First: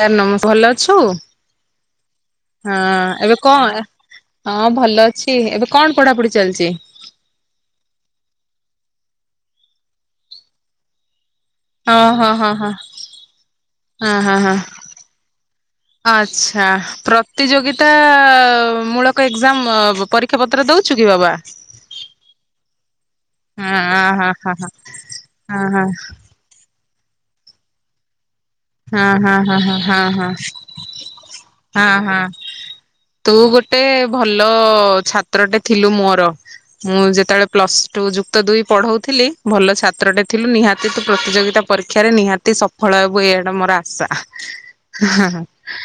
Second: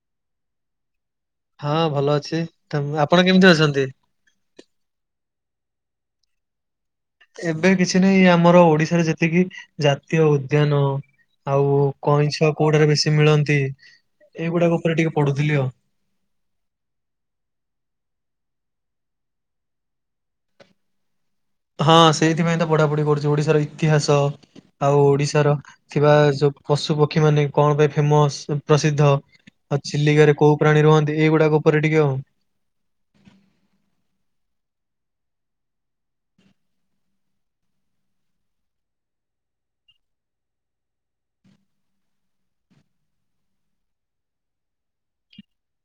ସାର ନମସ୍ ଭଲ ଅଛୁ। ହଁ ଭଲ ଅଛି ହଁ ତମ ଆପଣ ଏବେ କେମିତି କଣ ଅଛନ୍ତି? ହଁ ଭଲ ଅଛି ଏବେ କଣ ପଢାପଢ଼ି ଚାଲିଛି? ଏବେ କିଛି ନାହିଁ ଆମର ଓଡିଶାରେ ଯେତିକି ଜାତୀୟ ଉଦ୍ୟାନ ଆଉ ହଁ ହଁ କଇଁଛୁଆ ହଁ ହଁ କୋଉଟାରେ ବେଶୀ ମିଳନ୍ତି ହଁ ହଁ ହଁ ଏଇଗୁଡାକ ଉପରେ ଟିକେ ପଡୁଥିଲି ଆଉ। ଆଚ୍ଛା ପ୍ରତିଯୋଗିତା ମୂଳକ ଏକ୍ଜାମ ପରୀକ୍ଷା ପତ୍ର ଦଉଛୁ କି ବାବା ହଁ ସେଇଥିପ ତ ପଢାପଢି କରୁ। ଯୋଉ ଓଡିଶାର ହଁ ଇତିହାସ ହଁ ହଁ ଆଉ ଓଡିଶାର ହଁ ହଁ ଥିବା ଯୋଉ ପଶୁପକ୍ଷୀମାନେ କଣ ପାଇଁ ଫେମସ୍। ହଁ ହଁ ହଁ ହଁ ହଁ ହଁ କୋଉ ପ୍ରାଣୀ ରୁହନ୍ତି ଏଇଗୁଡାକ ଉପରେ ହଁ ଟିକେ ଆଉ। ହଁ ତୁ ଗୋଟେ ଭଲ ଛାତ୍ରଟେ ଥିଲୁ ମୋର ମୁଁ ଯେତେବେଳେ ପ୍ଲସ ଟୁ ଯୁକ୍ତ ଦୁଇ ପଢଉଥିଲି। ଭଲ ଛାତ୍ରଟେ ଥିଲୁ ନିହାତି ତୁ ପ୍ରତିଯୋଗିତା ପରୀକ୍ଷାରେ ନିହାତି ସଫଳ ହେବୁ। ଏଇ ମୋର ଆଶା।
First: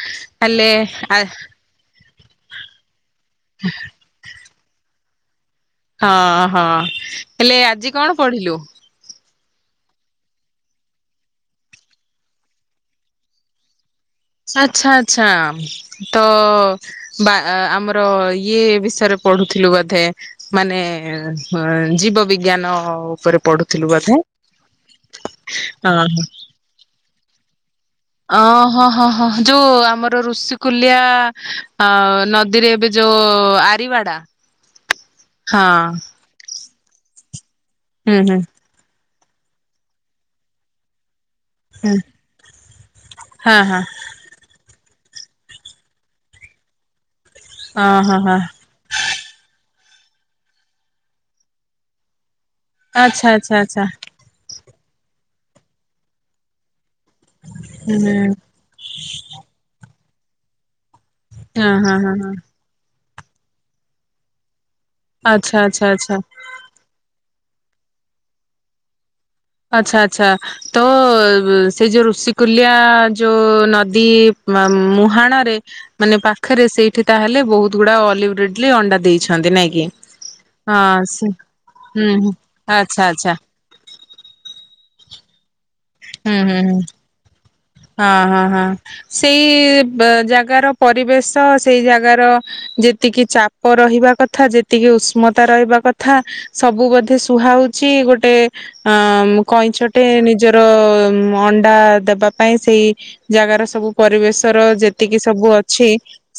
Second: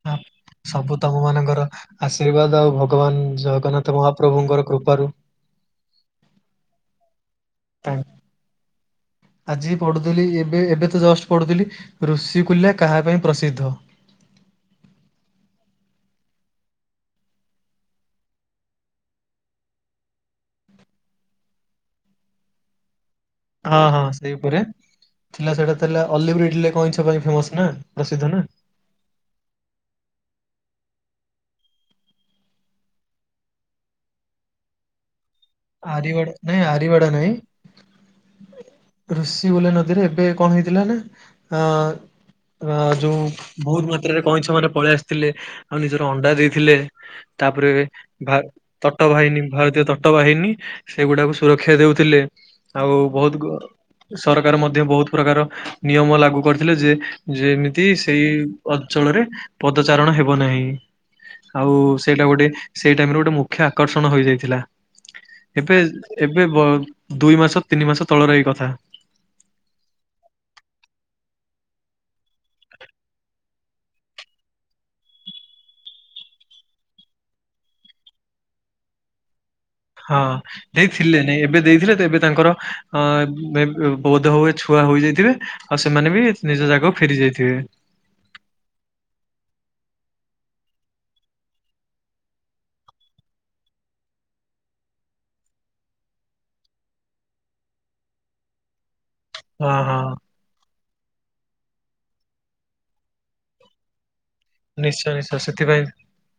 ହ ହେଲେ ସବୁ ଆ ତମ ମାନଙ୍କର ଆଶୀର୍ବାଦ ଆଉ ଭଗବାନ ଜଗନ୍ନାଥ ମହାପ୍ରଭୁଙ୍କର କୃପାରୁ ହଁ ହଁ। ହେଲେ ଆଜି ତାଙ୍କ କଣ ପଢିଲୁ। ଆଜି ପଢୁଥିଲି ଏବେ ଏବେ ତ ଜଷ୍ଟ ପଢୁଥିଲି। ଋଷିକୁଲ୍ୟା କାହା ପାଇଁ ପ୍ରସିଦ୍ଧ। ଆଛା ଆଛା ତ ବା ଆମର ଇଏ ବିଷୟରେ ପଢୁଥିଲୁ ବୋଧେ? ମାନେ ଜୀବ ବିିଜ୍ଞାନ। ହଁ ହଁ ସେଇ ଉପରେ ଥିଲା ସେଇଟା ଥିଲା ଅଲିବ୍ରିଡ କଇଁଛ ପାଇଁ ଫେମସ। ନା। ପ୍ରସିଦ୍ଧ ନା। ଓହଁ ହଁ ହଁ ଯୋଉ ଆମର ଋଷି କୁଲିଆ ଆ ନଦୀରେ ଏବେ ଯୋଉ ଆରିିବାଡା। ଆରି ଗଡ ନାଇଁ ଆରିବାଡା ନାଇଁ। ହୁଁ ହୁଁ। ଋଷି ବୋଲେ ନଦୀରେ ଏବେ କଣ ହେଇଥିଲା ନା ହୁଁ ଅ ଯୋଉ ହଁ ହଁ ବହୁତ ମାତ୍ରାରେ କଇଁଛ ମାନେ ପଳେଇ ଆସି ଥିଲେ ଆଉ ନିଜର ଅଣ୍ଡା ଦେଇଥିଲେ। ତାପରେ ଓହୋ ହଁ ତଟବାହିନୀ ଭାରତୀୟ ତଟ ବାହିନୀ ସେଗୁଡାକୁ ସୁରକ୍ଷା ଦଉଥିଲେ। ଆଉ ଆଚ୍ଛା ଆଚ୍ଛା ବହୁତ ଆଚ୍ଛା ସରକାର ମଧ୍ୟ ବହୁତ ପ୍ରକାର ନିୟମ ଲାଗୁ କରିଥିଲେ ଯେ ଯେମିତି ହୁଁ ସେଇ ହଁ ଅଞ୍ଚଳରେ ପଦ ଉଚ୍ଚାରଣ ହେବ ନାହିଁ। ଆଉ ହଁ ହଁ ସେଇଟା ହଁ ଗୋଟେ ସେଇ ଟାମରେ ଗୋ ମୁଖ୍ୟ ଆକର୍ଷଣ ହୋଇଯାଇଥିଲା। ଆଚ୍ଛା ଏବେ ଆଚ୍ଛା ଆଚ୍ଛା ଏବେ ଦୁଇ ମାସ ତିନି ମାସ ତଳର ଏଇ କଥା। ଆଚ୍ଛା ଆଚ୍ଛା ତ ସେଇଯୋଉ ଋଷକୁଲିଆ ଯୋଉ ନଦୀ ମୁହାଣରେ ମାନେ ପାଖରେ ସେଇଠି ତା ହେଲେ ବହୁତ ଗୁଡା ଅଲିିବ୍ରିଡଲି ଅଣ୍ଡା ଦେଇଛନ୍ତି ନାଇଁ। କି? ହଁ ହଁ ଦେଇଥିଲେ ସେ ନାଇଁ ଏବେ ଦେଇଥିଲେ। ତ ହୁଁ ଏବେ ହୁଁ ତାଙ୍କର ଆଚ୍ଛା ଆଚ୍ଛା ଅ ବହୁ ହୁଏ ଛୁଆ ହୋଇ ଯାଇଥିବେ। ହୁଁ ହୁଁ ହୁଁ ହଁ ହଁ ହଁ ସେଇ ଜାଗାର ପରିବେଶ ସେଇ ଜାଗାର ଯେତିକି ଚାପ ରହିବା କଥା ଯେତିକି ଉଷ୍ମତା ରହିବା କଥା ସବୁ ବୋଧେ ସୁହା ହଉଛି ଗୋଟେ ଅ ହଁ ହଁ କଇଁଛଟେ ନିଜ ଅଣ୍ଡା ଦେବା ପାଇଁ ସେଇ ଜାଗାର ସବୁ ପରିବେଶ ନିଶ୍ଚୟ ଯେତିକି ନିଶ୍ଚୟ ସବୁ ସେଥିପାଇଁ ଅଛି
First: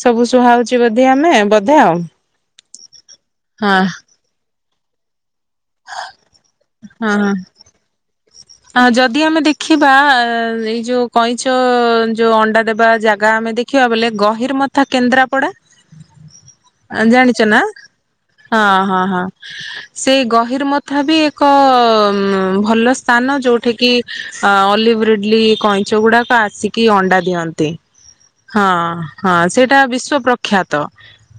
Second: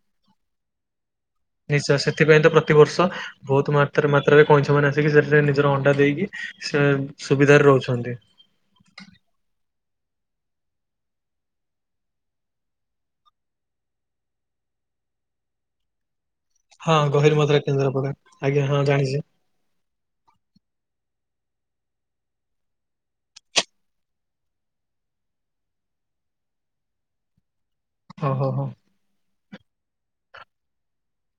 ସବୁ ସୁହାଉଛି ବଧେ ଆମେ ବଧେ ନିଶ୍ଚୟ ଆଉ ସେଥିପାଇଁ ତ ପ୍ରତିବର୍ଷ ବହୁତ ହଁ। ମାତ୍ରା ମାତ୍ରାରେ କଇଁଛ ଆସିକି ସେଥିରେ ନିଜର ଅଣ୍ଡା ଦେଇକି ସେ ହଁ ହଁ ସୁବିଧାରେ ରହୁଛନ୍ତି। ଖିବା ଏଇ ଯୋଉ କଇଁଚ ଯୋଉ ଅଣ୍ଡା ଦେବା ଜାଗା ଆମେ ଦେଖିବା ବଲେ ଗହିରମଥା କେନ୍ଦ୍ରାପଡା ହଁ ଗହିର ଜାଣିଛ ମଧୁରା ନା କେନ୍ଦ୍ରାପଡା ଆଜ୍ଞା ହଁ ହଁ ଜାଣିଛି ହଁ ସେଇ ଗହି ତଥାପି ଏକ ଭଲ ସ୍ଥାନ ଯୋଉଠି କିି ଅଲିଭ୍ରିଡଲି କଇଁଚ ଗୁଡାକ ଆସିକି ଅଣ୍ଡା ଦିଅନ୍ତି। ହଉ ହଁ ହଉ ହଁ ସେଇଟା ବିଶ୍ୱ ପ୍ର ଖ୍ୟାତ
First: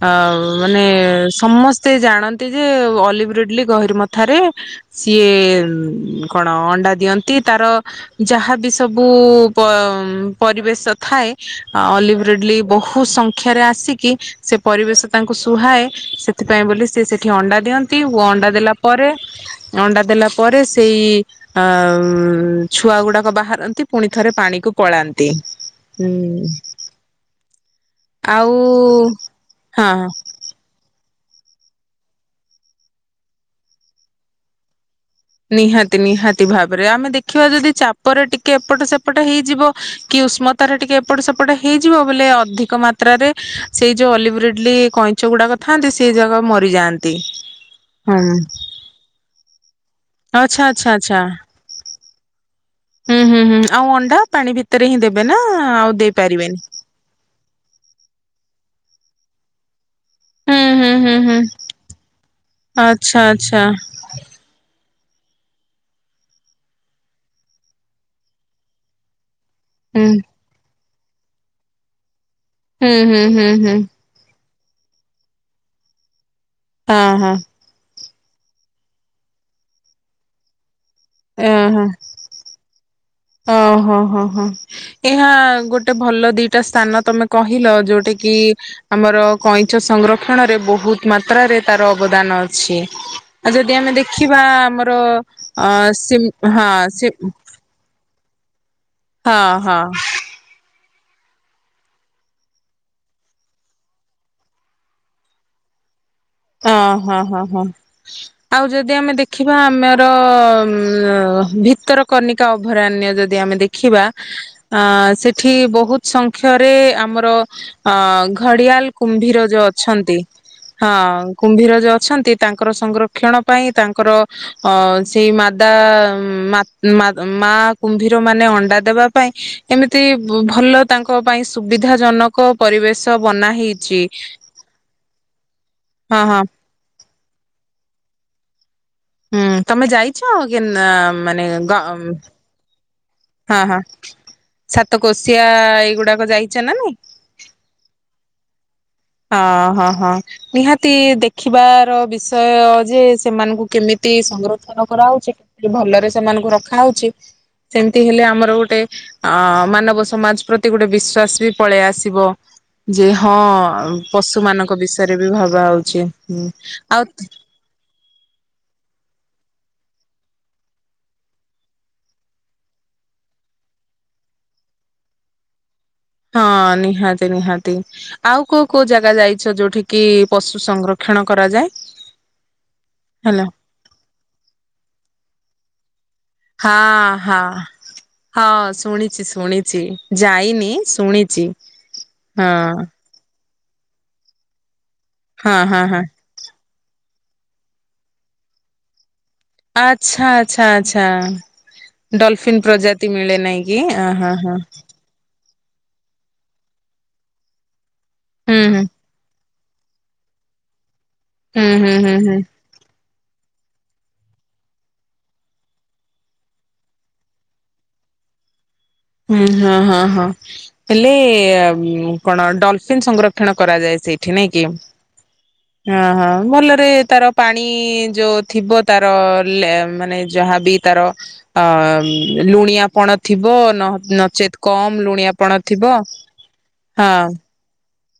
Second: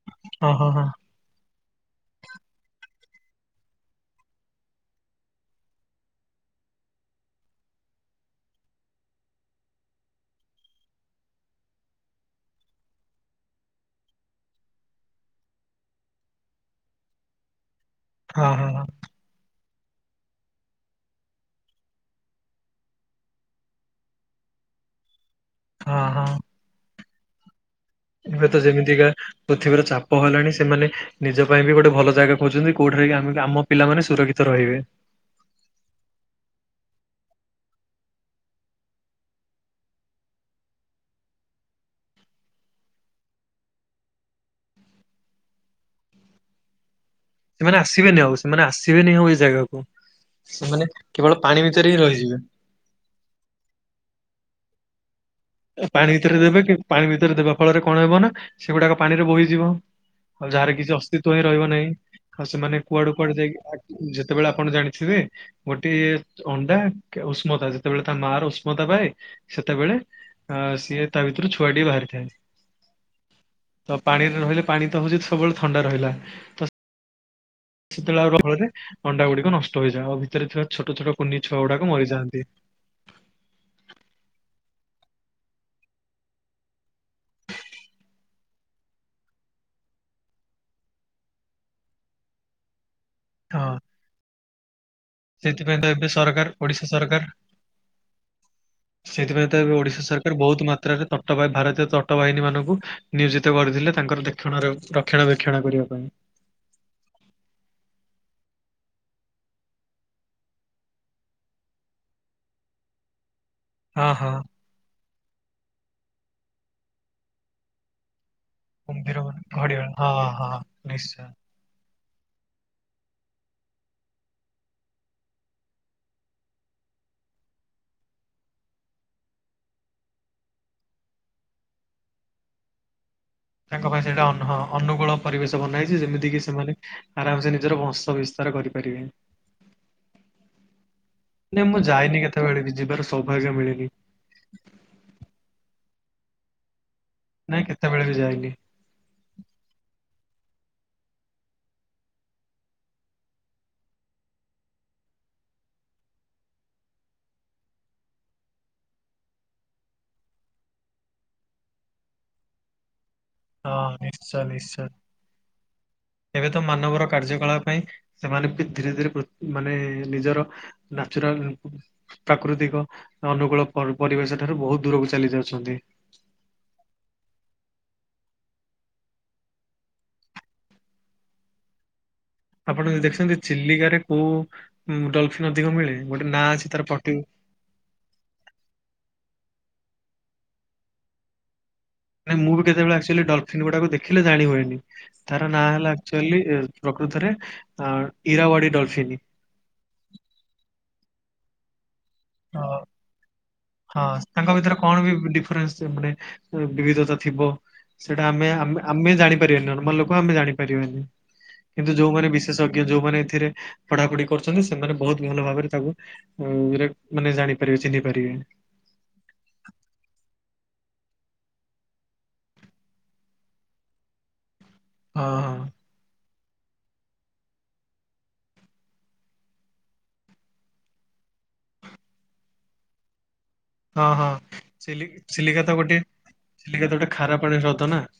ଅ ହଉ ହଁ ମାନେ ହଁ ସମସ୍ତେ ସେ ଜାଣନ୍ତି ଯେ ଅଲିଭରେଡଲି ଗହରୀମଥା ଥାରେ ସିଏ କଣ ଅଣ୍ଡା ଦିଅନ୍ତି। ତାର ଯାହାବି ସବୁ ପରିବେଶ ଥାଏ ଅଲିଭ୍ରିଡଲି ବହୁ ସଂଖ୍ୟାରେ ଆସିକି ସେ ପରିବେଶ ତାଙ୍କୁ ସୁହାଏ ସେଥିପାଇଁ ବୋଲି ସେସେଠି ଅଣ୍ଡା ଦିଅନ୍ତି। ହଁ ଅଣ୍ଡା ହଁ ଦେଲା ହଁ ଅଣ୍ଡା ଦେଲା ପରେ ସେଇ ଅ ଛୁଆ ଗୁଡାକ ବାହାରନ୍ତି ପୁଣି ଥରେ ପାଣିକୁ ପଳାନ୍ତି। ହଁ ହଁ ହୁଁ। ହଁ ଏବେ ଆଉ ତ ଯେମିତିକା ପୃଥିବୀର ହଁ ଚାପ ହେଲାଣି ସେମାନେ ନିଜ ପାଇଁ ବି ଗୋଟେ ଭଲ ଜାଗା ଖୋଜଛନ୍ତି କୋଉଠାରେ ଆ ଆମ ପିଲାମାନେ ସୁରକ୍ଷିତ ରହିବେ। ନିହାତି ନିହାତି ଭାବରେ ଆମେ ଦେଖିବା ଯଦି ଚାପର ଟିକେ ଏପଟ ସେପଟ ହେଇଯିବ କି ଉଷ୍ମତାରେ ଟିକେ ଏପଟ ସେପଟ ହେଇଯିବ ବୋଲେ ଅଧିକ ମାତ୍ରାରେ ସେଇ ଯୋଉ ଅଲିଭ୍ରିଡଲି କଇଁଚ ଗୁଡାକ ଥାନ୍ତି ସେ ଜଗାରେ ମରିଯାଆନ୍ତି। ସେମାନେ ହୁଁ। ଆସିବେନି ଆଉ ସେମାନେ ଆସିବେନି ଆଉ ଏଇ ଜାଗାକୁ। ଆଚ୍ଛା ଆଚ୍ଛା ସେମାନେ ଆଚ୍ଛା କେବଳ ପାଣି ଭିତରେ ହିଁ ରହିଯିବେ। ହୁଁ ହୁଁ ହୁଁ ଆଉ ଅଣ୍ଡା ପାଣି ଭିତରେ ହିଁ ଦେବେ ନା ଆଉ ପାଣି ଭିତରେ ଦେଇପାରିବେନି। ଦେବେ କି ପାଣି ଭିତରେ ଦେବା ଫଳରେ କଣ ହବ ନା। ସେଗୁଡାକ ପାଣି ରେ ବୋହିଯିବ। ଆଉ ହୁଁ ଯାହାର କିଛି ହୁଁ ହୁଁ ଅସ୍ତିତ୍ଵ ହୁଁ ହିଁ ରହିବ ନାହିଁ ଆଉ ସେମାନେ କୁଆଡେ ଆଚ୍ଛା କୁଆଡେ ଯାଇ ଆଚ୍ଛା ଯେତେବେଳେ ଆପଣ ଜାଣି। ରେ ଗୋଟେ ଅଣ୍ଡା ଉଷ୍ମତା ଯେତେବେଳେ ତା ମା ର ଉଷ୍ମତା ପାଏ। ସେତେବେଳେ ହୁଁ ଆ ସିଏ ତା ଭିତରୁ ଛୁଆଟି ବି ବାହାରିଥାନ୍ତି। ହୁଁ ହୁଁ ହୁଁ ହୁଁ। ରହିଲେ ପାଣି ତ ହେଉଛି ସବୁବେଳେ ଥଣ୍ଡା ରହିଲା ତ ହଁ ହଁ। ସେତେବେଳେ [unintelligible] ଅଣ୍ଡା ଗୁଡିକ ନଷ୍ଟ ହେଇଯାଏ ଆଉ ଭିତରେ ଥିବା। ଛୋଟ ଛୋଟ କୁନି ଛୁଆ ଓହୋ ଗୁଡ଼ାକ ମରିଯାଆନ୍ତି। ଓହୋ ହଁ ହଁ ହୋ ଏହା ଗୋଟେ ଭଲ ଦିଟା ସ୍ଥାନ ତମେ କହିଲ ଯୋଉଁଟା କି ଆମର କଇଁଛ ସଂରକ୍ଷଣରେ ବହୁତ ମାତ୍ରାରେ ତାର ଅବଦାନ ଅଛି। ଆଉ ହଁ ଯଦି ଆମେ ଦେଖିବା ଆମର ଅ ସେଥିପାଇଁ ତ ଏବେ ସି ସରକାର ହଁ ଓଡିଶା ସି ସେଇଥିପାଇଁ ତ ଏବେ ଓଡିଶା ସରକାର ବହୁତ ମାତ୍ରାରେ ତଟ ଭାରତୀୟ ତଟ ବାହିନୀ ମାନଙ୍କୁ ନିୟୋଜିତ କରିଥିଲେ ତାଙ୍କର ଦେକ୍ଷଣ ରକ୍ଷଣ ବେକ୍ଷଣା କରିବା ପାଇଁ। ଅ ହଁ ହଁ ହଁ ଆଉ ଯଦି ଆମେ ଦେଖିବା ଆମର ଉ ଭିତରକନିକା ଅଭୟାରଣ୍ୟ ଯଦି ଯଦି ଆମେ ଦେଖିବା ହଁ ହଁ ଆଁ ସେଠି ବହୁତ୍ ସ କ୍ଷରେ ଆମର ଅ ଘଡ଼ିଆଲ ମାନେ, କୁମ୍ଭୀର ଯୋଉଁ ଘଡିଆଳ ଅଛନ୍ତି। ହଁ ହଁ ନିଶ୍ଚୟ। କୁମ୍ଭୀର ଯ ଅଛନ୍ତି ତାଙ୍କର ସଂରକ୍ଷଣ ପାଇଁ ତାଙ୍କର ଅ ସେଇ ମାଦା ମା ମା କୁମ୍ଭୀର ମାନେ ଅଣ୍ଡା ଦେବା ପାଇଁ ଏମିତି ଭଲ ତାଙ୍କ ପାଇଁ ସୁବିଧା ଜନକ ପରିବେଶ ବନା ତାଙ୍କ ହେଇଛି ପାଇଁ ସେଇଟା ଅନ ଅନୁକୂଳ ପରିବେଶ ବନାହେଇଛି। ହଁ ଯେମିତି କି ହଁ ସେମାନେ ଆରାମ ସେ ନିଜର ବଂଶ ବିସ୍ତାର କରିବେ। ହୁଁ ତମେ ଯାଇଛ କେ ମାନେ ନାଇଁ ଗା ମୁଁ ଯାଇନି କେତେବେଳେ ବି ଯିବାର ସୌଭାଗ୍ୟ ହଁ ହଁ ମିଳିନି ସାତକୋଶିଆ ଏଇଗୁଡ଼ାକ ଯାଇଚ ନାଁ ନାଇଁ? ନାଇଁ କେତେବେଳେ ବି ଯାଇନି। ହଁ ହଁ ହଁ ନିହାତି ଦେଖିବାର ବିଷୟ ଯେ ସେମାନଙ୍କୁ କେମିତି ସଂରକ୍ଷଣ କରାହେଉଛି। ଭଲରେ ସେମାନଙ୍କୁ ରଖାହଉଛି ସେମିତି ହେଲେ ଆମର ଗୋଟେ ଅ ମାନବ ସମାଜ ପ୍ରତି ଗୋଟେ ବିଶ୍ଵାସ ବି ପଳେଇ ଆସିବ ଯେ ହଁ। ପଶୁ ନିଶ୍ଚୟ ମାନଙ୍କ ନିଶ୍ଚୟ। ବିଷୟରେ ବି ଭାବା ହଉଛି ଉଁ ଏବେ ତ ମାନବର ଆଉ କାର୍ଯ୍ୟକଳାପ ପାଇଁ ସେମାନେ ବି ଧୀରେ ଧୀରେ ମାନେ ନିଜର ନାଚୁରାଲ୍ ପ୍ରାକୃତିକ ଅନୁକୂଳ ପରିବେଶ ଠାରୁ ବହୁତ ଦୂରକୁ ଚାଲି ଯାଉଛନ୍ତି। ହଁ ନିହାତି ନିହାତି ଆଉ କୋଉଁ କୋଉଁ ଜାଗା ଯାଇଛ ଯୋଉଠି କିି ପଶୁ ସଂରକ୍ଷଣ କରାଯାଏ? ଆପଣ ଯ ଦେଖୁଛନ୍ତି ହେଲା। ଚିଲିକାରେ କୋଉଁ ଡଲ [unintelligible] ଅଧିକ ମିଳେ। ଗୋଟେ ନାଁ ଅଛି ତାର ହଁ ପଟି ହଁ ହଁ ଶୁଣିଛି ଶୁଣି ଚି ଯାଇନି ଶୁଣିଚି। ମୁଁ ବି କେତେବେଳେ ଆସିଲି ଡ଼ ସେ ଗୁଡ଼ାକୁ ଦେଖିଲେ ଜାଣି ହୁଏନି। ତାର ହଁ ନା ହଁ ହେଲା ହଁ ଆକ୍ଚୁଏଲି ଇ ପ୍ରକୃତରେ ଅଂ ଇରାୱାଡି ଡ଼ଲଫିନ। ଆଚ୍ଛା ଆଚ୍ଛା ଆଚ୍ଛା। ତ ଡଲଫିନ୍ ପ୍ରଜାତି ମିଳେ ନାଇଁ କି ଇଏ ହଁ ହଁ ହଁ। [unintelligible] ସେମାନେ ବିବିଧତା ଥିବ। ସେଇଟା ଆମେ ହୁଁ ହୁଁ ଆମେ ଜାଣି ନର୍ମାଲଲୋକ ଆମେ ଜଣିପାରିବାନି । କିନ୍ତୁ ହୁଁ ହୁଁ ହୁଁ ଯୋଉମାନେ ହୁଁ। ବିଶେଷଜ୍ଞ ଯୋଉମାନେ ଏଥିରେ ପଢାପଢି କରୁଛନ୍ତି ସେମାନେ ବହୁତ ଭଲ ଭାବରେ ତାକୁ ମାନେ ଜାଣିପାରିବେ ଚିହ୍ନି ପାରିବେ। ହୁଁ ହଁ ହଁ ହଁ ହେଲେ କଣ ଡଲଫିନ୍ ସଂରକ୍ଷଣ କରାଯାଏ ସେଇଠି ନାଇଁ? [inaudible] ହଁ ହଁ ହୁଁ ହୁଁ। ମଲରେ ତାର ପାଣି ଯୋଉ ଥିବ ତାର ମାନେ ଯାହାବ ତାର ଲୁଣିଆ ପଣ ଥିବ ନ ହଁ ହଁ ନଚେତ୍ କମ ଲୁଣିଆପଣ ଚିଲିକା ତ ଥିବ ଗୋଟେ ଚିଲିକା ତ ଗୋଟେ ହଁ। ଖାରା ପାଣି ହ୍ରଦ ନା ।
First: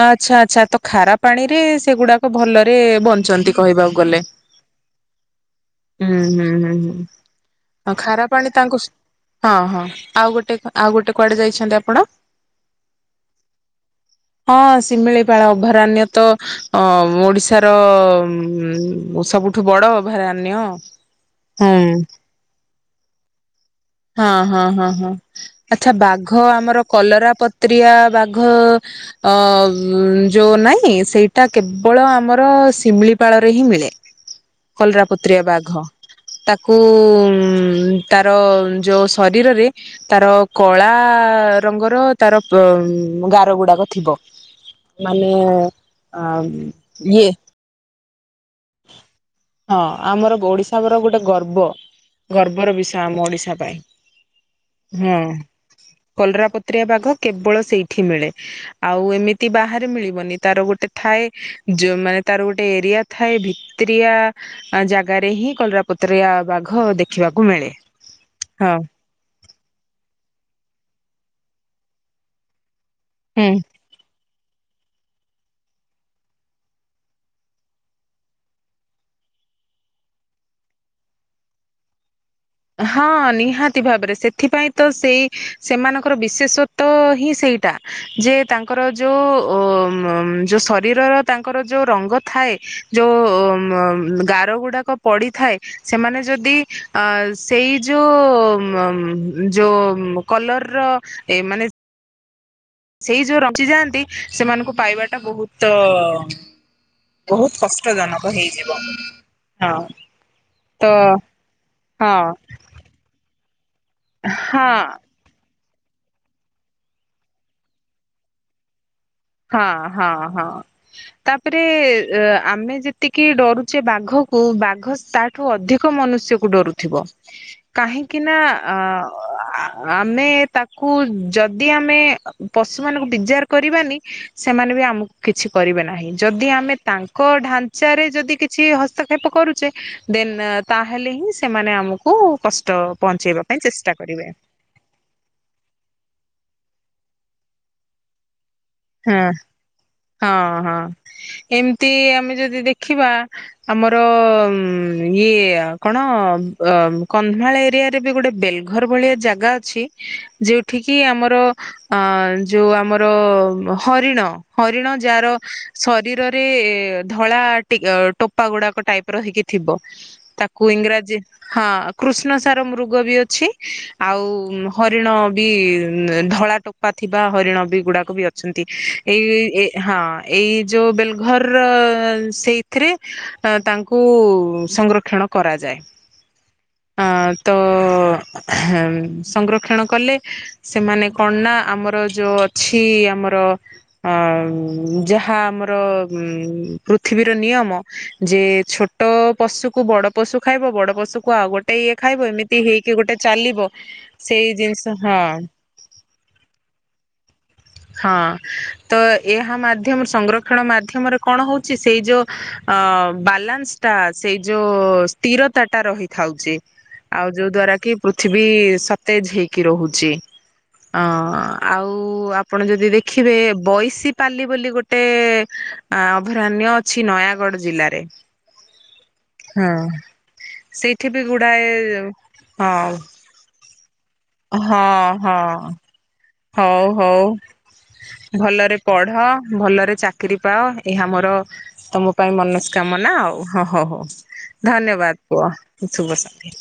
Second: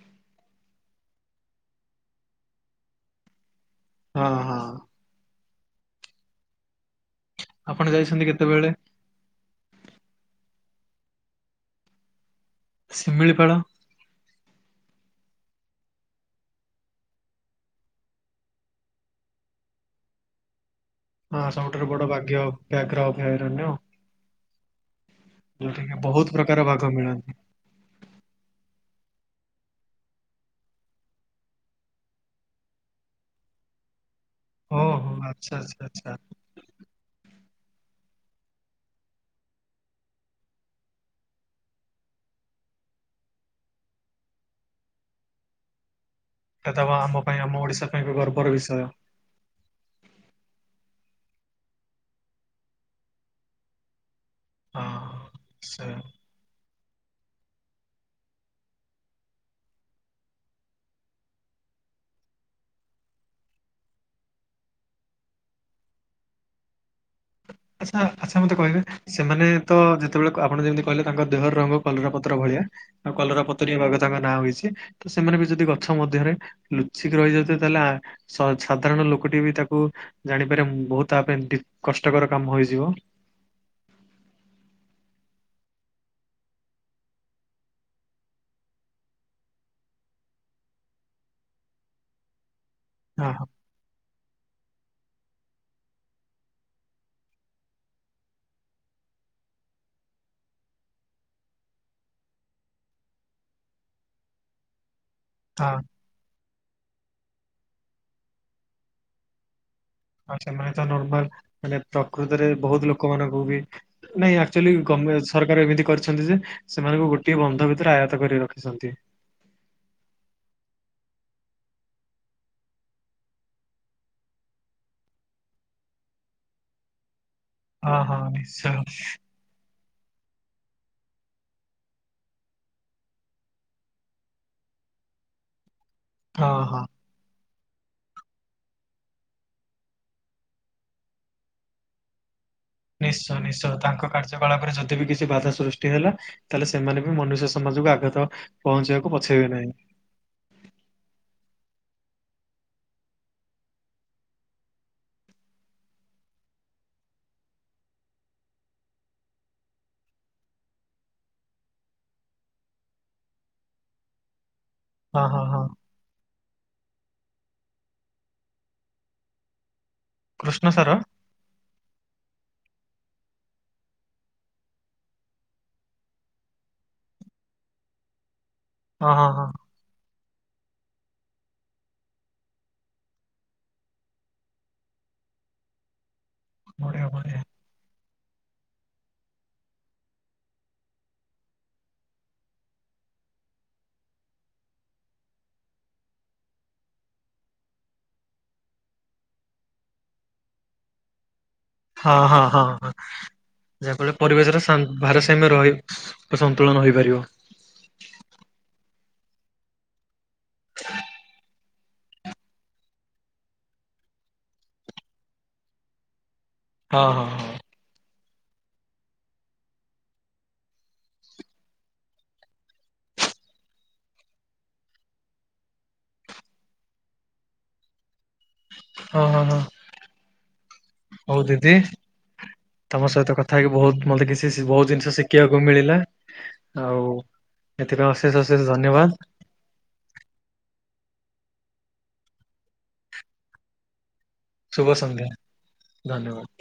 ଆଚ୍ଛା ଆଚ୍ଛା ତ ଖାରା ପାଣି ରେ ସେଗୁଡାକ ଭଲରେ ବଞ୍ଚନ୍ତି । କହିବାକୁ ଗଲେ ହଁ ହଁ [inaudible] ହୁଁ ହୁଁ ହୁଁ। ଆପଣ ହ ଯାଇଛନ୍ତି ଖାରପ ପାଣି କେତେବେଳେ? ତାଙ୍କୁ ହଁ ହଁ ଆଉ ଗୋଟେ ଆଉ ଗୋଟେ କୁଆଡେ ଯାଇଛନ୍ତି ଆପଣ? ଶିମିଳିପାଳ ହଁ ଶିମିଳିପାଳ ଅଭୟାରଣ୍ୟ ତ ଅ ଓଡିଶାର ସବୁଠୁ ବଡ ଅଭୟାରଣ୍ୟ । ହଁ ସବୁଠାରୁ ବଡ ବାଗ୍ୟ ବ୍ୟାଘ୍ର ଅଭୟାରଣ୍ୟ ହଁ ହଁ ହଁ ହଁ ଆଚ୍ଛା ଯୋଉଠିକି ବହୁତ ବାଘ ପ୍ରକାର ଆମର ବାଘ ମିଳନ୍ତି। କଲରା ପତ୍ରିଆ ବାଘ ଅ ଅ ଯୋଉଁ ନାହିଁ ସେଇଟା କେବଳ ଆମର ଶିମିଳିପାଳରେ ହିଁ ମିଳେ । ଓହୋ କଲରାପତ୍ରିଆ ଆଚ୍ଛା ବାଘ ଆଚ୍ଛା ଆଚ୍ଛା। ତାକୁ ଉଁ ମ୍ ମ୍ ଉଁ ତାର ଯୋଉ ଶରୀରରେ ତାର କଳା ରଙ୍ଗର ତାର ଗାର ଗୁଡାକ ଥିବ ମାନେ [inaudible] ଇଏ ତାଙ୍କ ଗର୍ବର ବିଷୟ । ହଁ ଆମର ଓଡିଶାର ଗୋଟେ ଗର୍ବ ଗର୍ବର ବିଷୟ ଆମ ଓଡିଶା ପାଇଁ ହଁ । ସେ ହୁଁ କଲରାପ ତ୍ରିଆ ବାଘ କେବଳ ସେଇଠି ମିଳେ ଆଉ ଏମିତି ବାହାରେ ମିଳିବନି ତାର ଗୋଟେ ଥାଏ ଜମା ତାର ଗୋଟେ ଏରିଆ ଥାଏ ଭିତ୍ରିଆ ଆ ଜାଗାରେ ହିଁ କଲରାପତରିଆ ବାଘ ଦେ ଆଚ୍ଛା ଆଚ୍ଛା ମତେ କହିବେ ସେମାନେ ତ ଯେତେବେଳକୁ ଆପଣ ଯେମିତି କହିଲେ ତାଙ୍କ ଦେହ ରଙ୍ଗ କଲରା ପତ୍ର ଭଳିଆ ଆଉ ହୁଁ। କଲରା ପତରୀ ବାଘ ତାଙ୍କ ନାଁ ହୋଇଛି। ତ ସେମାନେ ବି ଯଦି ଗଛ ମଧ୍ୟରେ ଲୁଚିକି ରହିଯାଉଥାଏ ତାହେଲେ ଆ ସ ସାଧାରଣ ଲୋକଟିଏ ବି ତାକୁ ଜାଣିପାରେ ବହୁତ ତା ପାଇଁ କଷ୍ଟକର କାମ ହୋଇଯିବ। ହଁ ନିହାତି ଭାବରେ ସେଥିପାଇଁ ତ ସେଇ ସେମାନଙ୍କର ବିଶେଷତ୍ତ ହିଁ ସେଇଟା ଯେ ତାଙ୍କର ଯୋଉ ଅ ଯୋଉ ଶରୀରର ତାଙ୍କର ଯୋଉ ରଙ୍ଗ ଥାଏ ହଁ ହଁ ଯୋଉ ଗାର ଗୋ ଡ଼ାକ ପଡ଼ିଥାଏ ସେମାନେ ଯଦି ଆ ସେଇ ଯଉ ମ-ମ ଯୋଉ ମ କଲର ର ଏ ମାନେ ସେଇ ଯୋଉ ରଞ୍ଚିଯାଆନ୍ତି ସେମାନଙ୍କୁ ପାଇବା ଏ ବହୁତ ହଁ ବହୁତ କଷ୍ଟଜନକ ହେଇଯିବ। ହଁ ଆଉ ସେମାନେ ତ ନର୍ମାଲ ମାନେ ହଁ ପ୍ରକୃତରେ ବହୁତ ଲୋକମାନଙ୍କୁ ବି ନାଇଁ ଆକ୍ଚୁଲି ହଁ ଗମେ ସରକାର ଏମିତି କରିଛନ୍ତି ଯେ ସେମାନଙ୍କୁ ଗୋଟିଏ ବନ୍ଧ ଭିତରେ ଆୟତ କରି ରଖିଛନ୍ତି। ହଁ ହଁ ହଁ ତାପରେ ଏ ଆମେ ଯେତିକି ଡରୁଛେ ବାଘକୁ ବାଘ ତାଠୁ ଅଧିକ ମନୁଷ୍ୟକୁ ଡରୁଥିବ। ହଁ ହଁ କାହିଁକି ନା ନିଶ୍ଚୟ ଅ-ଆ ଆମେ ତାକୁ ଯଦି ଆମେ ପଶୁମାନଙ୍କୁ ବିଜାର କରିବାନି ସେମାନେ ବି ଆମକୁ କିଛି କରିବେନି। ନାଇ ଯଦି ହଁ ଆମେ ହଁ। ତାଙ୍କ ଢା ଚାରେ ଯଦି କିଛି ହସ୍ତକ୍ଷେପ କରୁଛେ ଦେନ୍ ତାହେଲେ ହିଁ ସେମାନେ ଆମକୁ କଷ୍ଟ ନିଶ୍ଚୟ ପହଞ୍ଚେଇବା ପାଇଁ ନିଶ୍ଚୟ, ଚେଷ୍ଟା ତାଙ୍କ କରିବେ କାର୍ଯ୍ୟକଳାପରେ ଯଦି ବିି କିଛି ବାଧା ସୃଷ୍ଟି ହେଲା ତାହେଲେ ସେମାନେ ବି ମନୁଷ୍ୟ ସମାଜକୁ ଆଘତ ହଁ ହଁ ହଁ। ଏମିତି ଆମେ ଯଦି ଦେଖିବା ଆମର ମ-ମ ଇଏ କଣ ବ କନ୍ଧମାଳ ଏରିଆରେ ବି ଗୋଟେ ବେଲ୍‌ଘର ଭଳିଆ ଜାଗା ଅଛି ଯୋଉଠିକି ଆମର ଆ ଯଉ ଆମର ହରିଣ । ହରିଣ ହଁ ଯାର ହଁ ହଁ ଶରୀରରେ ରେ ଧଳା ଟି ଟୋପା ଗୁଡ଼ାକ ଟାଇପ୍ ର ହେଇକି ଥିବ। କୃଷ୍ଣ ତାକୁ ସାର ଇଂରାଜୀ ହଁ କୃଷ୍ଣଶା ସାର ମୃଗ ବି ଅଛି ଆଉ ଉମ ହରିଣ ବି ଧଳା ଟୋପା ଥିବା ହରିଣ ବି ଗୁଡ଼ାକ ବି ଅ ଛନ୍ତି ହଁ ହଁ ଏଇ ଏ ହଁ ଏଇ ଯୋଉ ବେଲଘର ସେଇଥିରେ ତାଙ୍କୁ ସଂରକ୍ଷଣ କରାଯାଏ। ବଢିଆ ହଁ ବଢିଆ। ତ ହ ସଂରକ୍ଷଣ କଲେ ସେମାନେ କଣ ନା ଆମର ଯୋଉ ଅଛି ଆମର ଯାହା ଆମର ଉ ପୃଥିବୀର ନିୟମ ଯେ ଛୋ ହଁ ହଁ ହଁ ଯାହାଫଳରେ ସେଇ ପରିବେଶର ଜିନିଷ ସନ୍ତୁ ହଁ ଭାରସାମ୍ୟ ରହି ସନ୍ତୁଳନ ରହିପାରିବ। ହଁ ତ ଏହା ମାଧ୍ୟମ ସଂରକ୍ଷଣ ମାଧ୍ୟମରେ କଣ ହଉଛି ସେଇ ଯୋଉ ଅ ବାଲାନ୍ସ ଟା ସେଇ ଯୋଉ ସ୍ଥିରତା ଟା ରହିଥାଉଛି। ହଁ ହଁ ଆଉ ହଁ ଯୋଉ ଦ୍ଵାରା କି ପୃ ଥିବି ସତେଜ ହେଇକି ରହୁଛି ଅ-ଅ-ଆଉ ଆପଣ ଯଦି ଦେଖିବେ ବଇଶପାଲି ବୋଲି ଗୋଟେ ଅଭୟାରଣ ଅଛି ନୟାଗଡ ଜିଲ୍ଲାରେ। ହଁ ହଁ ହଁ ସେଇଠି ବି ହଉ ଗୁଡାଏ ଦିଦି, ହଁ ତମ ସହିତ କଥା ହେଇକି ବହୁତ ମତେ କିଛି ଶି ବହୁତ ହଁ ଜିନିଷ ଶିଖିବାକୁ ହଁ ମିଳିଲା। ହଉ ଆଉ ହଉ ଏଥିପାଇଁ ଅଶେଷ ଅଶେଷ ଭଲରେ ପଢ ଧନ୍ୟବାଦ ଭଲରେ ଚାକିରି ପାଅ। ଏହା ମୋର ତମ ପାଇଁ ମନସ୍କାମନା ଆଉ ହଁ ହ ହଉ। ଶୁଭ ଧନ୍ୟବାଦ ସନ୍ଧ୍ୟା କୁହ ଶୁଭ ଧନ୍ୟବାଦ। ସନ୍ଧ୍ୟା।